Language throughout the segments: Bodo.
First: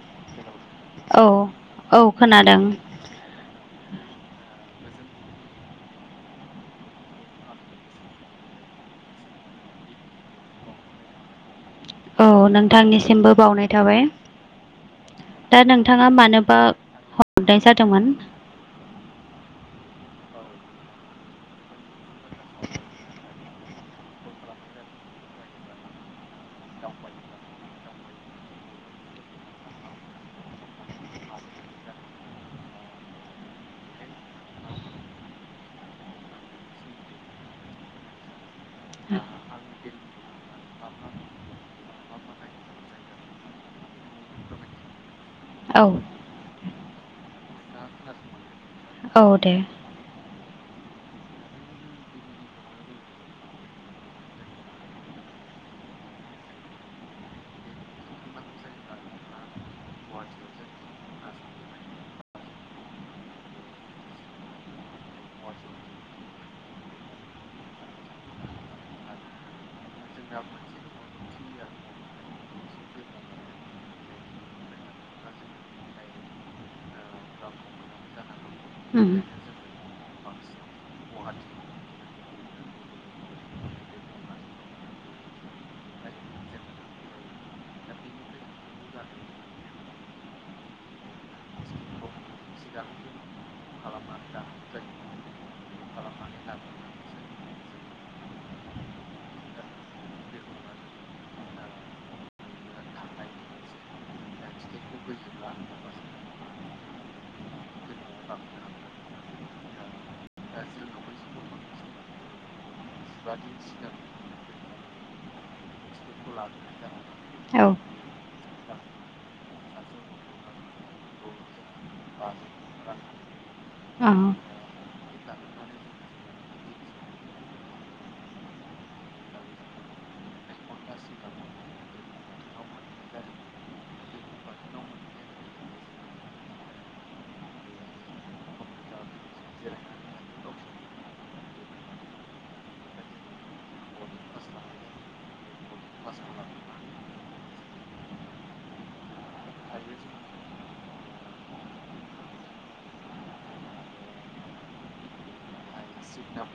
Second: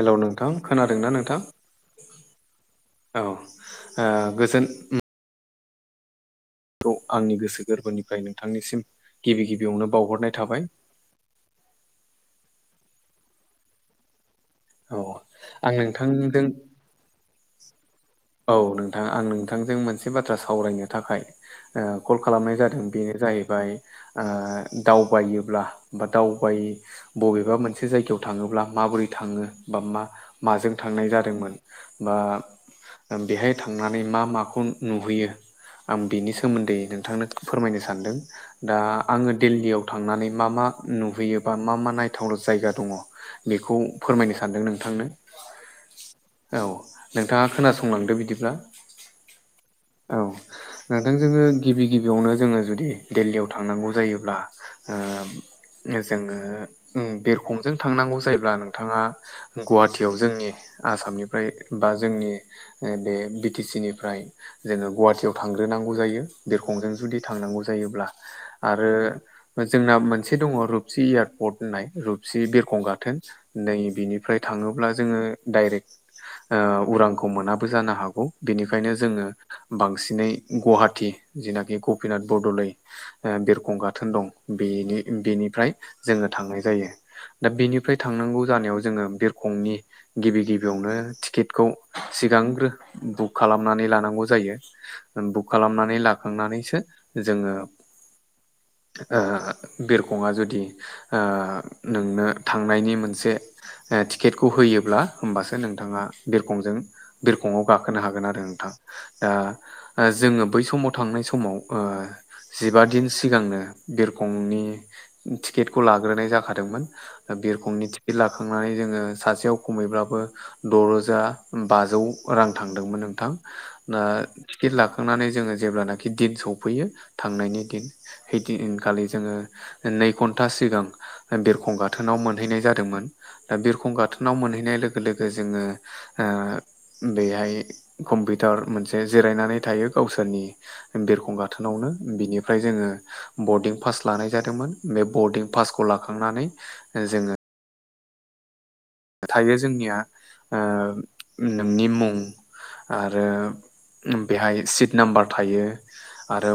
हेलौ नोंथां खोनादोंना नोंथां औ औ खोनादों औ ओ गोजोन खौ आंनि गोसो गोरबोनिफ्राय नोंथांनिसिम गिबि गिबियावनो बावहरनाय थाबाय औ नोंथांनिसिमबो बावनाय थाबाय औ दा आं नोंथाङा नोंथांजों मानोबा हरनाय जादोंमोन औ नोंथां आं नोंथांजों मोनसे बाथ्रा सावरायनो थाखाय ओ कल खालामनाय जादों बेनो जाहैबाय ओ दावबायोब्ला बा दावबाय बबेबा मोनसे जायगायाव थाङोब्ला माबोरै थाङो बा मा माजों थांनाय जादोंमोन बा बेहाय थांनानै मा माखौ नुहैयो आं बेनि सोमोन्दै नोंथांनो फोरमायनो सानदों दा आंनि आङो दिल्लीयाव थांनानै मा मा नुहैयो बा मा मा नायथाव जायगा दङ बेखौ फोरमायनो सानदों नोंथांनो औ औ नोंथाङा खोनासंलांदो बिदिब्ला औ दे औ नोंथां जोङो गिबि गिबियावनो जोङो जुदि दिल्लीयाव थांनांगौ जायोब्ला ओ जोङो बिरखंजों थांनांगौ जायोब्ला नोंथाङा गुवाहाटियाव जोंनि आसामनिफ्राय बा जोंनि बे बि टि सि निफ्राय जोङो गुवाहाटियाव थांग्रोनांगौ जायो बिरखंजों जुदि थांनांगौ जायोब्ला आरो जोंना मोनसे दङ रुपसि एयारपर्ट होननाय रुपसि बिरखं गाथोन नै बिनिफ्राय थाङोब्ला जोङो डाइरेक्ट उरांखौ मोनाब बो जानो हागौ बेनिखायनो उम बांसिन जोङो बांसिनै गुवाहाटि जिनाखि गपिनाथ बरदलै ओ बिरखं गाथोन दं बेनि बेनिफ्राय जोङो थांनाय जायो दा बेनिफ्राय थांनांगौ जानायाव जोङो बिरखंनि गिबि गिबियावनो टिकेटखौ सिगांग्रो बुक खालामनानै लानांगौ जायो बुक खालामनानै लाखांनानैसो जोङो ओ बिरखंआ जुदि ओ नोंनो थांनायनि मोनसे टिकेटखौ होयोब्ला होमबासो नोंथाङा बिरखंजों बिरखंआव गाखोनो हागोन आरो नोंथां ओ दा जोङो बै समाव थांनाय समाव ओ जिबा दिन सिगांनो बिरखंनि टिकेटखौ लाग्रोनाय मिथियैखौ जाखादोंमोन जानानै औ लाग्रोनानै जोङो बेनि सोमोन्दै गुबुन औ बिरखंनि टिकेट लाखांनानै जोङो सासेयाव खमैब्लाबो द रोजा बाजौ रां थांदोंमोन नोंथां ओ बेखौ लानानै जों गोरोबसिन गाखोहैनो हायो आरो टगकिट लाखांनानै जोङो जेब्लानाखि दिन सफैयो थांनायनि दिन हैदिनखालि जोङो नै घन्टा सिगां बिरखं गाथोनाव मोनहैनाय जादोंमोन दा बिरखं गाथोनाव मोनहैनाय लोगो लोगो जोङो ओ बेहाय कम्पिउटार मोनसे जिरायनानै थायो गावसोरनि बिरखं गाथोनावनो बिनिफ्राय जोङो बरदिं पास लानाय जादोंमोन बे बरदिं पासखौ लाखांनानै जोङो थायो जोंनिया नोंनि मुं आरो बेहाय सिट नाम्बार थायो आरो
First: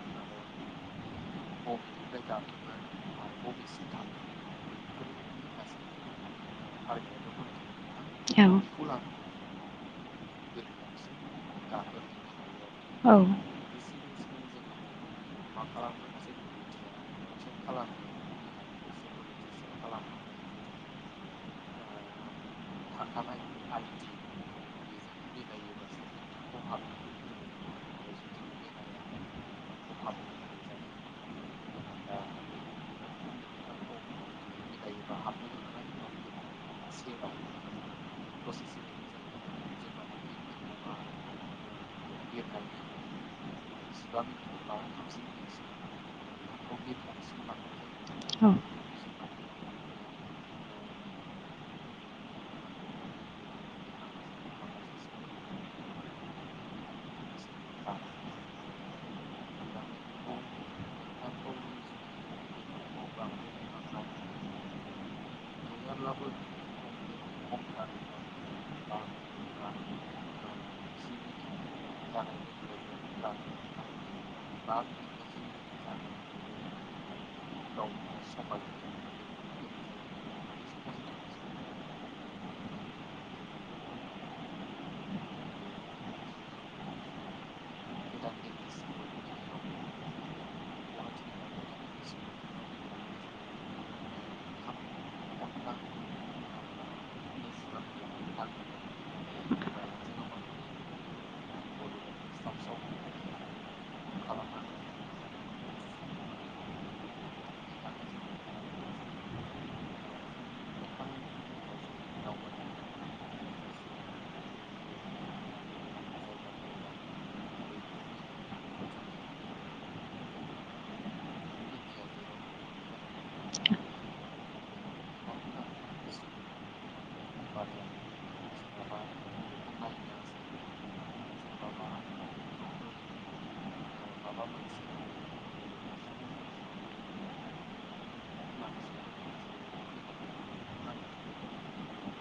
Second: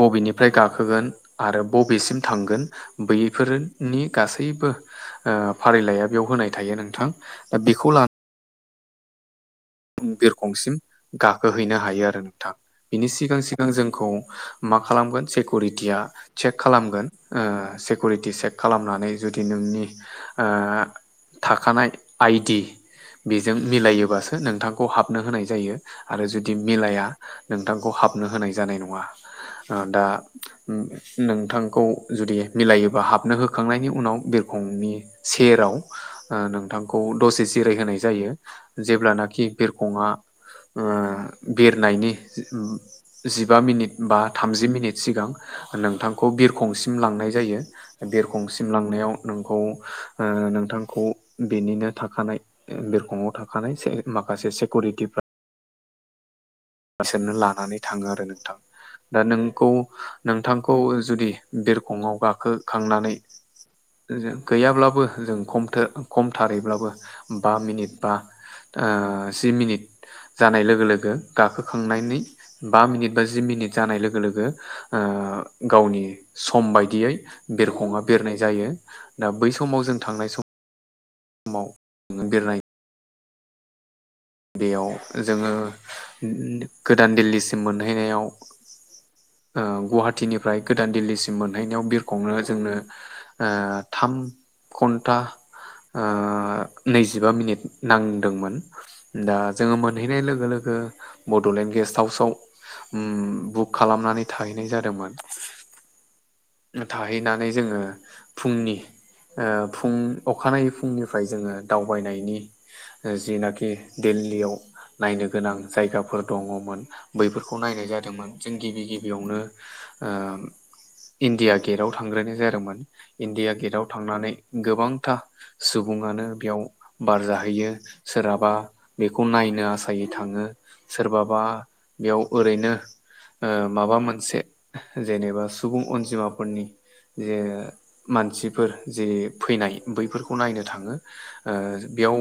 बबेनिफ्राय गाखोगोन आरो बबेसिम थांगोन बैयैफोरनि गासैबो ओ फारिलाइआ बेयाव होनाय थायो नोंथां दा बेखौ लानानै औ बिरखंसिम गाखोहैनो हायो आरो नोंथाङा बिनि औ सिगां सिगां जोंखौ मा खालामगोन सेकरिटिया चेक खालामगोन ओ सिकिरिटि सेेक खालामनानै जुदि नोंनि ओ थाखानाय आइडि बेजों मिलायोबासो नोंथांखौ हाबनो होनाय जायो आरो जुदि मिलाया नोंथांखौ हाबनो होनाय जानाय नङा ओ दा नोंथांखौ जुदि मिलायोबा हाबनो होखांनायनि उनाव बिरखंनि सेराव नोंथांखौ दसे जिरायहोनाय जायो जेब्लाना खि बिरखंङा बिरनायनि जिबा मिनिट बा थामजि मिनिट सिगां नोंथांखौ बिरखंसिम लांनाय जायो बेरखंसिम लांनायाव नोंखौ ओ नोंथांखौ बेनिनो थाखानाय बिरखंआव थाखानाय माखासे सेकउरिटिफोरा गावसोरनो लानानै थाङो आरो नोंथां दा नोंखौ नोंथांखौ जुदि बिरखंआव गाखोखांनानै गैयाब्लाबो जों खमथो खमथारैब्लाबो बा मिनिट बा ओ जि मिनिट जानाय लोगो लोगो गाखोखांनायनि बा मिनिट बा जि मिनिट जानाय लोगो लोगो ओ गावनि सम बायदियै बेरखङा बेरनाय जायो दा बै समाव जों थांनाय समाव बेरायनाय बेयाव जोङो गोदान दिल्लीसिम मोनहैनायाव गुवाहाटीनिफ्राय गोदान दिल्लीसिम मोनहैनायाव बिरखंनो जोंनो ओ थाम घन्टा नैजिबा मिनिट नांदोंमोन दा जोङो मोनहैनाय लोगो लोगो बड'लेण्ड गेस् हाउसाव बुक खालामनानै थाहैनाय जादोंमोन। थाहैनानै जोङो फुंनि ओ फुं अखानायै फुंनिफ्राय जोङो दावबायनायनि जेनाखि दिल्लीयाव नायनो गोनां जायगाफोर दङमोन बैफोरखौ नायनाय जादोंमोन जों गिबि गिबियावनो आ इण्डिया गेटआव थांग्रोनाय जादोंमोन इण्डिया औ गेटआव थांनानै गोबांथा सुबुङानो बेयाव बार जाहैयो सोरहाबा बेखौ नायनो आसायै थाङो सोरबाबा बेयाव ओरैनो माबा मोनसे जेनेबा सुबुं अनजिमाफोरनि जे मानसिफोर जे फैनाय बैफोरखौ नायनो थाङो ओ बेयाव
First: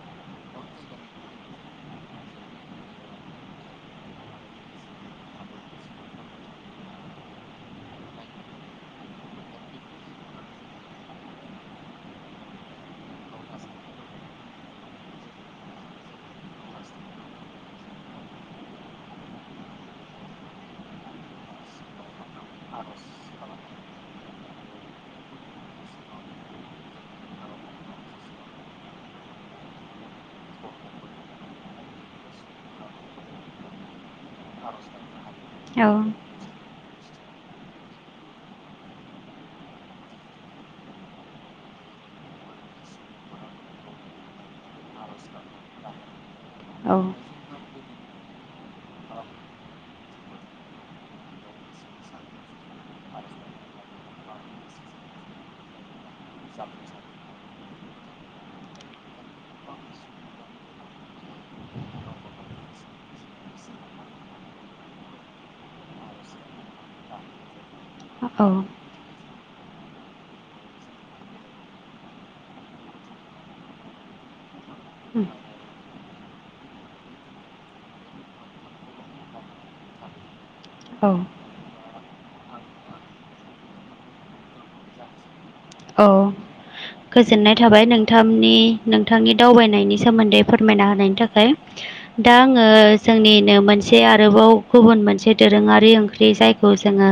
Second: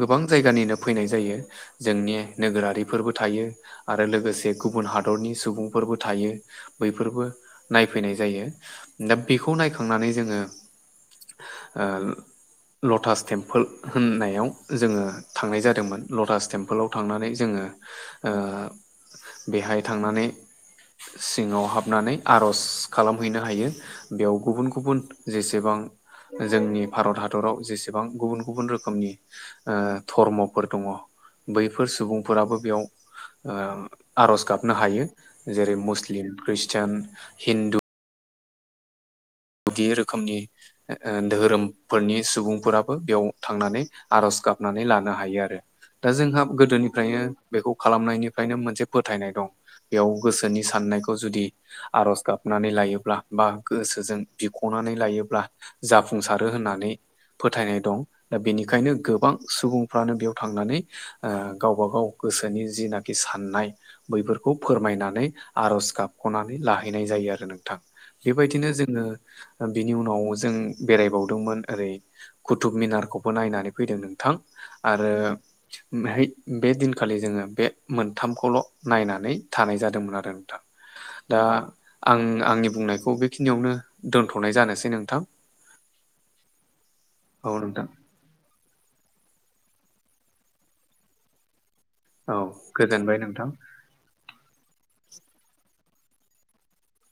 गोबां जायगानिनो फैनाय जायो। जोंनि नोगोरारिफोरबो थायो आरो लोगोसे गुबुन हादरनि सुबुंफोरबो थायो। बैफोरबो नायफैनाय जायो दा बेखौ नायखांनानै जोङो ओ लटास टेम्पोल होननायाव जोङो थांनाय जादोंमोन लटास टेम्पोलाव थांनानै जोङो ओ बेहाय थांनानै सिङाव हाबनानै आर'ज खालामहैनो हायो बेयाव गुबुन गुबुन जेसेबां जोंनि भारत हादराव जेसेबां गुबुन गुबुन रोखोमनि ओ धर्मफोर दङ बैफोर सुबुंफोराबो बेयाव ओ आरज गाबनो हायो जेरै मुस्लिम ख्रिषटान हिन्दु गुदि रोखोमनि धोहोरोमफोरनि सुबुंफोराबो बेयाव थांनानै आर'ज गाबनानै लानो हायो आरो। दा जोंहा गोदोनिफ्रायनो बेखौ खालामनायनिफ्रायनो मोनसे फोथायनाय दं बेयाव गोसोनि साननायखौ जुदि आरज गाबनानै लायोब्ला बा गोसोजों बिख'नानै लायोब्ला जाफुंसारो होननानै फोथायनाय दं दा बेनिखायनो गोबां सुबुंफ्रानो बेयाव थांनानै ओ गावबा गाव गोसोनि जिनाखि साननाय बैफोरखौ फोरमायनानै आर'ज गाबख'नानै लाहैनाय जायो आरो नोंथां। औ बेबायदिनो जोङो बिनि उनाव जों बेरायबावदोंमोन ओरै कुथुब मिनारखौबो नायनानै फैदों नोंथां आरो ह बे दिनखालि जोङो बे मोनथामखौल' नायनानै थानाय जादोंमोन आरो नोंथां। औ दा आं आंनि बुंनायखौ बेखिनियावनो दोनथ'नाय जानोसै नोंथां। औ औ गोजोननाय थाबाय नोंथां नों सथामनि नोंथांनि दावबायनायनि सोमोन्दै फोरमायना होनायनि थाखाय। दा औ आङो गोजोनबाय नोंथां जोंनिनो मोनसे से आरोबाव गुबुन मोनसे दोरोङारि ओंख्रि जायखौ जोङो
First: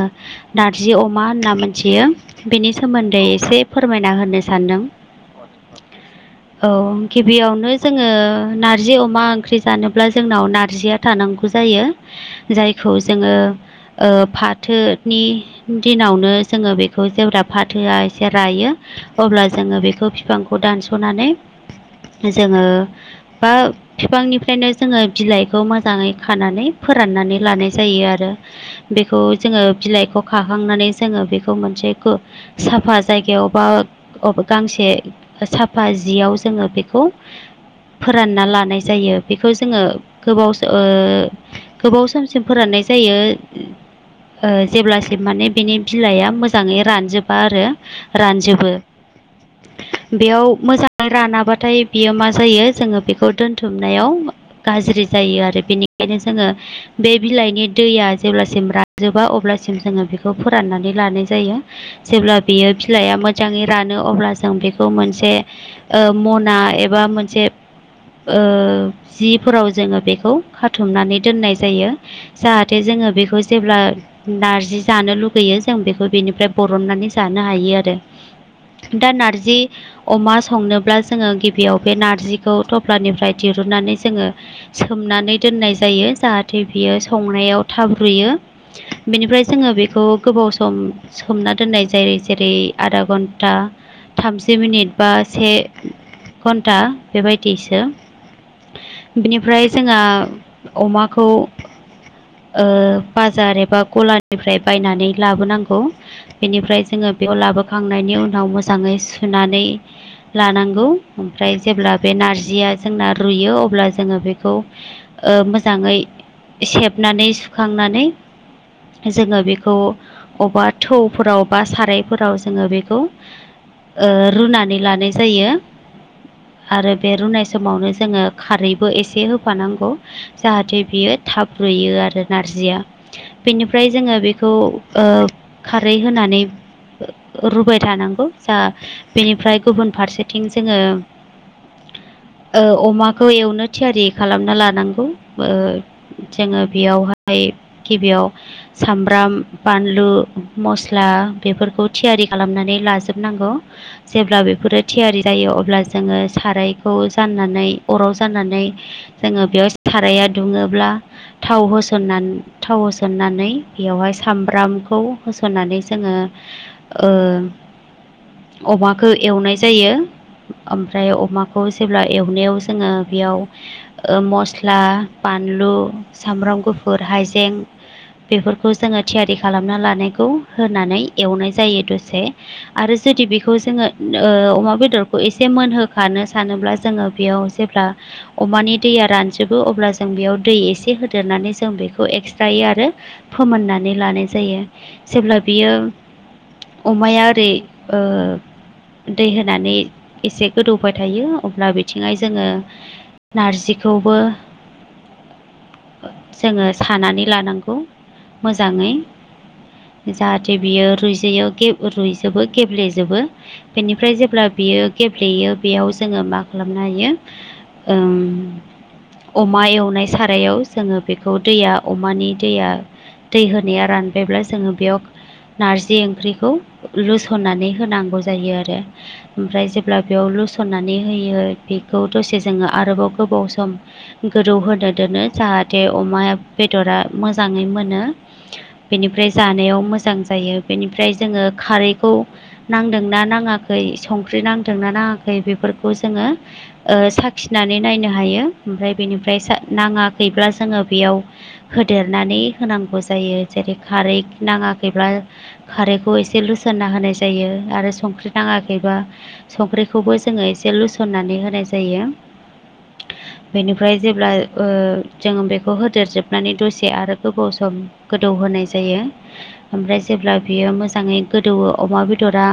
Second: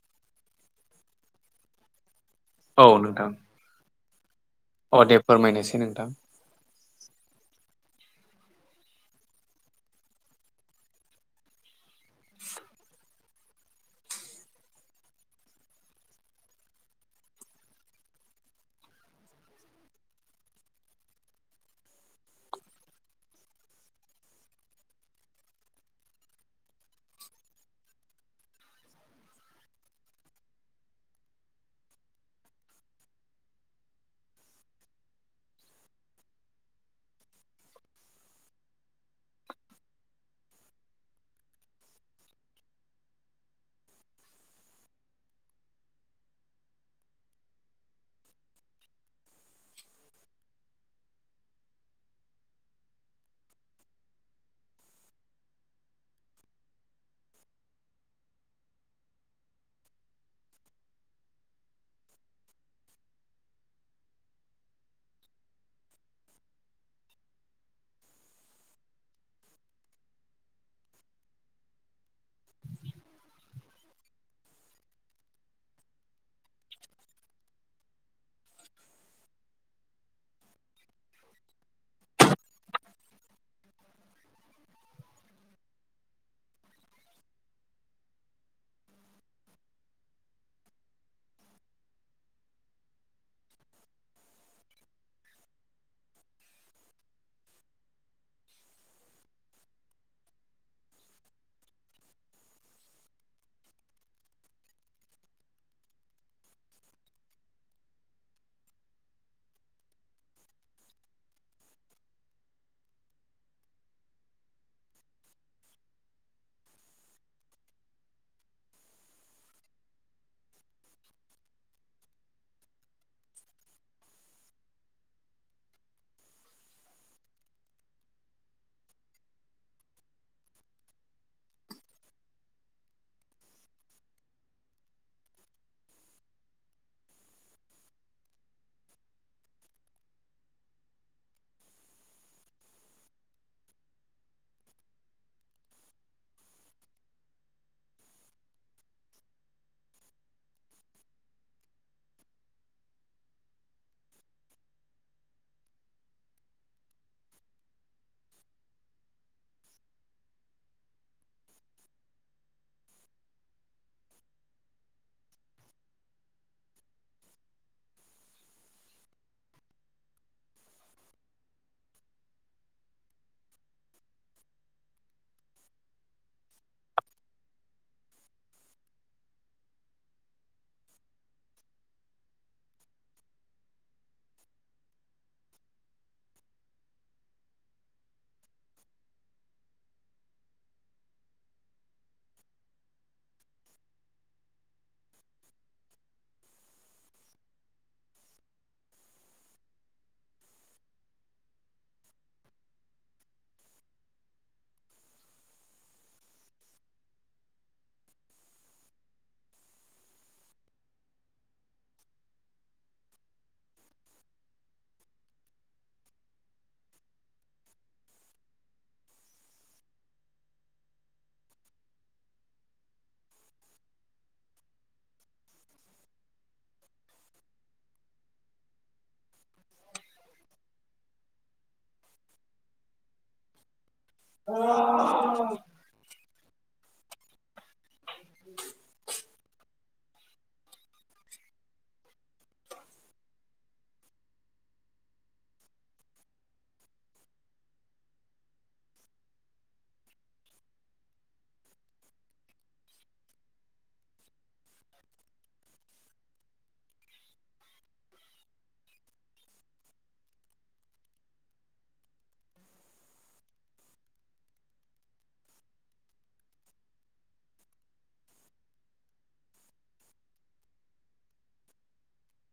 नारजि अमा होनना मोनथियो बेनि औ सोमोन्दै नोंथां एसे फोरमायना होनोसै। अ दे फोरमायनोसै नोंथां। औ गिबियावनो जोङो नारजि अमा ओंख्रि जानोब्ला जोंनाव नारजिया थानांगौ जायो। जायखौ जोङो ओ फाथोनि दिनावनो जोङो बेखौ जेब्ला फाथोआ जे रायो अब्ला जोङो बेखौ बिफांखौ दानस'नानै जोङो बा बिफांनिफ्रायनो जोङो बिलाइखौ मोजाङै खानानै फोराननानै लानाय जायो आरो बेखौ जोङो बिलाइखौ खाखांनानै जोङो बेखौ मोनसे साफा जायगायाव बा गांसे साफा जियाव जोङो बेखौ फोरानना लानाय जायो बेखौ जोङो गोबाव गोबाव समसिम फोराननाय जायो जेब्लास माने बिनि बिलाइआ मोजाङै रानजोबा आरो रानजोबो बेयाव मोजां रानाबाथाय बियो मा जायो जोङो बेखौ दोनथुमनायाव गाज्रि जायो आरो बेनिखायनो जोङो बे बिलाइनि दैया जेब्लासिम राजोबा अब्लासिम जोङो बेखौ फोराननानै लानाय जायो जेब्ला बियो बिलाइआ मोजाङै रानो अब्ला जों बेखौ मोनसे मना एबा मोनसे जिफोराव जोङो बेखौ खाथुमनानै दोननाय जायो जाहाथे जोङो बेखौ जेब्ला नारजि जानो लुगैयो जों बेखौ बेनिफ्राय बरननानै जानो हायो आरो दा नारजि अमा संनोब्ला जोङो गिबियाव बे नारजिखौ थफ्लानिफ्राय दिरुननानै जोङो सोमनानै दोननाय जायो जाहाथे बियो संनायाव थाब रुयो बेनिफ्राय जोङो बेखौ गोबाव सम सोमना दोननाय ज जेरै जेरै आधा घन्टा थामजि मिनिट बा से घन्टा बेबायदिसो बिनिफ्राय जोंहा अमाखौ बाजार एबा गलानिफ्राय बायनानै लाबोनांगौ बेनिफ्राय जोङो बेयाव लाबोखांनायनि उनाव मोजाङै सुनानै लानांगौ ओमफ्राय जेब्ला बे नारजिया जोंना रुयो अब्ला जोङो बेखौ मोजाङै सेबनानै सुखांनानै जोङो बेखौ अबेबा थौफोराव बा सारायफोराव जोङो बेखौ रुनानै लानाय जायो। आरो बे रुनाय समावनो जोङो खारैबो एसे होफानांगौ जाहाथे बियो थाब्रुयो आरो नारजिया बेनिफ्राय जोङो बेखौ खारै होनानै। रुबाय थानांगौ जा बेनिफ्राय गुबुन फारसेथिं जोङो अमाखौ एवनो थियारि खालामना लानांगौ जोङो बेयावहाय गिबियाव सामब्राम बानलु मस्ला बेफोरखौ थियारि खालामनानै लाजोबनांगौ जेब्ला बेफोरो थियारि जायो अब्ला जोङो सारायखौ जाननानै अराव जाननानै जोङो बेयाव साराया दुङोब्ला थाव होसननानै थाव होसननानै बेवहाय सामब्रामखौ होसननानै जोङो अमाखौ एवनाय जायो ओमफ्राय अमाखौ जेब्ला एवनायाव जोङो बेयाव मस्ला बानलु सामब्राम गुफुर हाइजें बेफोरखौ जोङो थियारि खालामना लानायखौ होनानै एवनाय जायो दसे आरो जुदि बेखौ जोङो अमा बेदरखौ एसे मोनहोखानो सानोब्ला जोङो बेयाव जेब्ला अमानि दैया रानजोबो अब्ला जों बेयाव दै एसे होदेरनानै जों बेखौ एक्सट्रायो आरो फोमोननानै लानाय जायो जेब्ला बियो अमाया ओरै दै होनानै एसे गोदौबाय थायो अब्ला बिथिं जोङो नारजिखौबो जोङो सानानै लानांगौ मोजाङै जाहाथे बियो रुइजोयाव रुइजोबो गेब्लेजोबो बेनिफ्राय जेब्ला बियो गेब्लेयो बेयाव जोङो मा खालामनो हायो ओं अमा एवनाय सारायाव जोङो बेखौ दैया अमानि दैया दै होनाया रानबायब्ला जोङो बेयाव नारजि ओंख्रिखौ लुसननानै होनांगौ जायो आरो ओमफ्राय जेब्ला बेयाव लुसननानै होयो बेखौ दसे जोङो आरोबाव गोबाव सम गोदौ होनो दोनो जाहाथे अमाया बेदरा मोजाङै मोनो बेनिफ्राय जानायाव मोजां जायो बेनिफ्राय जोङो खारैखौ नांदोंना नाङाखै संख्रि नांदोंना नाङाखै बेफोरखौ जोङो ओ साखिनानै नायनो हायो ओमफ्राय बेनिफ्राय नाङाखैब्ला जोङो बेयाव होदेरनानै होनांगौ जायो जेरै खारै नाङाखैब्ला खारैखौ एसे लुसोनना होनाय जायो आरो संख्रि नाङाखैबा संख्रिखौबो जोङो एसे लुसननानै होनाय जायो [inaudible] बेनिफ्राय जेब्ला ओ जों बेखौ होदेरजोबनानै दसे आरो गोबाव सम गोदौ होनाय जायो ओमफ्राय जेब्ला बियो मोजाङै गोदौवो अमा बेदरा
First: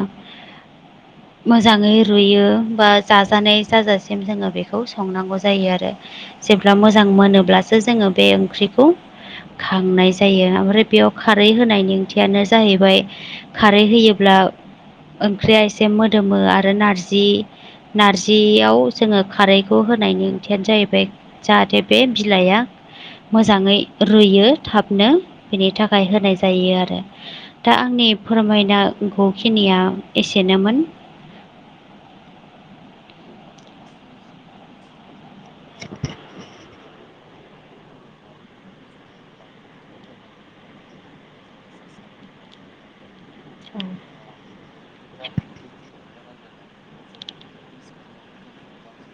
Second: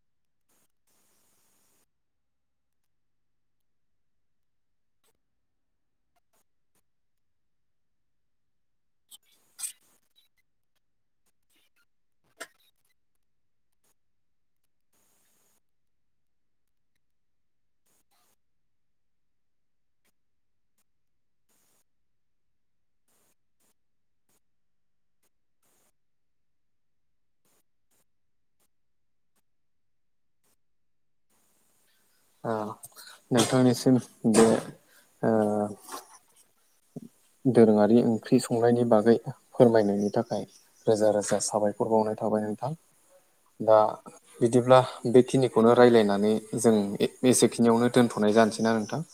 [inaudible] मोजाङै रुयो बा जाजानाय जाजासिम जोङो बेखौ संनांगौ जायो आरो जेब्ला मोजां मोनोब्लासो जोङो बे ओंख्रि खौ खांनाय जायो ओमफ्राय बेयाव खारै होनायनि ओंथि यानो जाहैबाय खारै होयोब्ला ओंख्रिया एसे मोदोमो आरो नारजि नारजियाव जोङो खारैखौ होनायनि ओंथियानो जाहैबाय जाहाथे बे बिलाइआ मोजाङै रुयो थाबनो बेनि थाखाय होनाय जायो आरो दा आंनि फोरमायनांगौखिनिया एसेनोमोन ओ नोंथांनिसिम बे ओ [inaudible] दोरोङारि ओंख्रि संनायनि बागै फोरमायनायनि थाखाय रोजा रोजा साबायखर बावनाय थाबाय नोंथां दा औ बिदिब्ला बेखिनिखौनो राय्लायनानै जों एसेखिनियावनो दोनथनाय जानोसैना नोंथां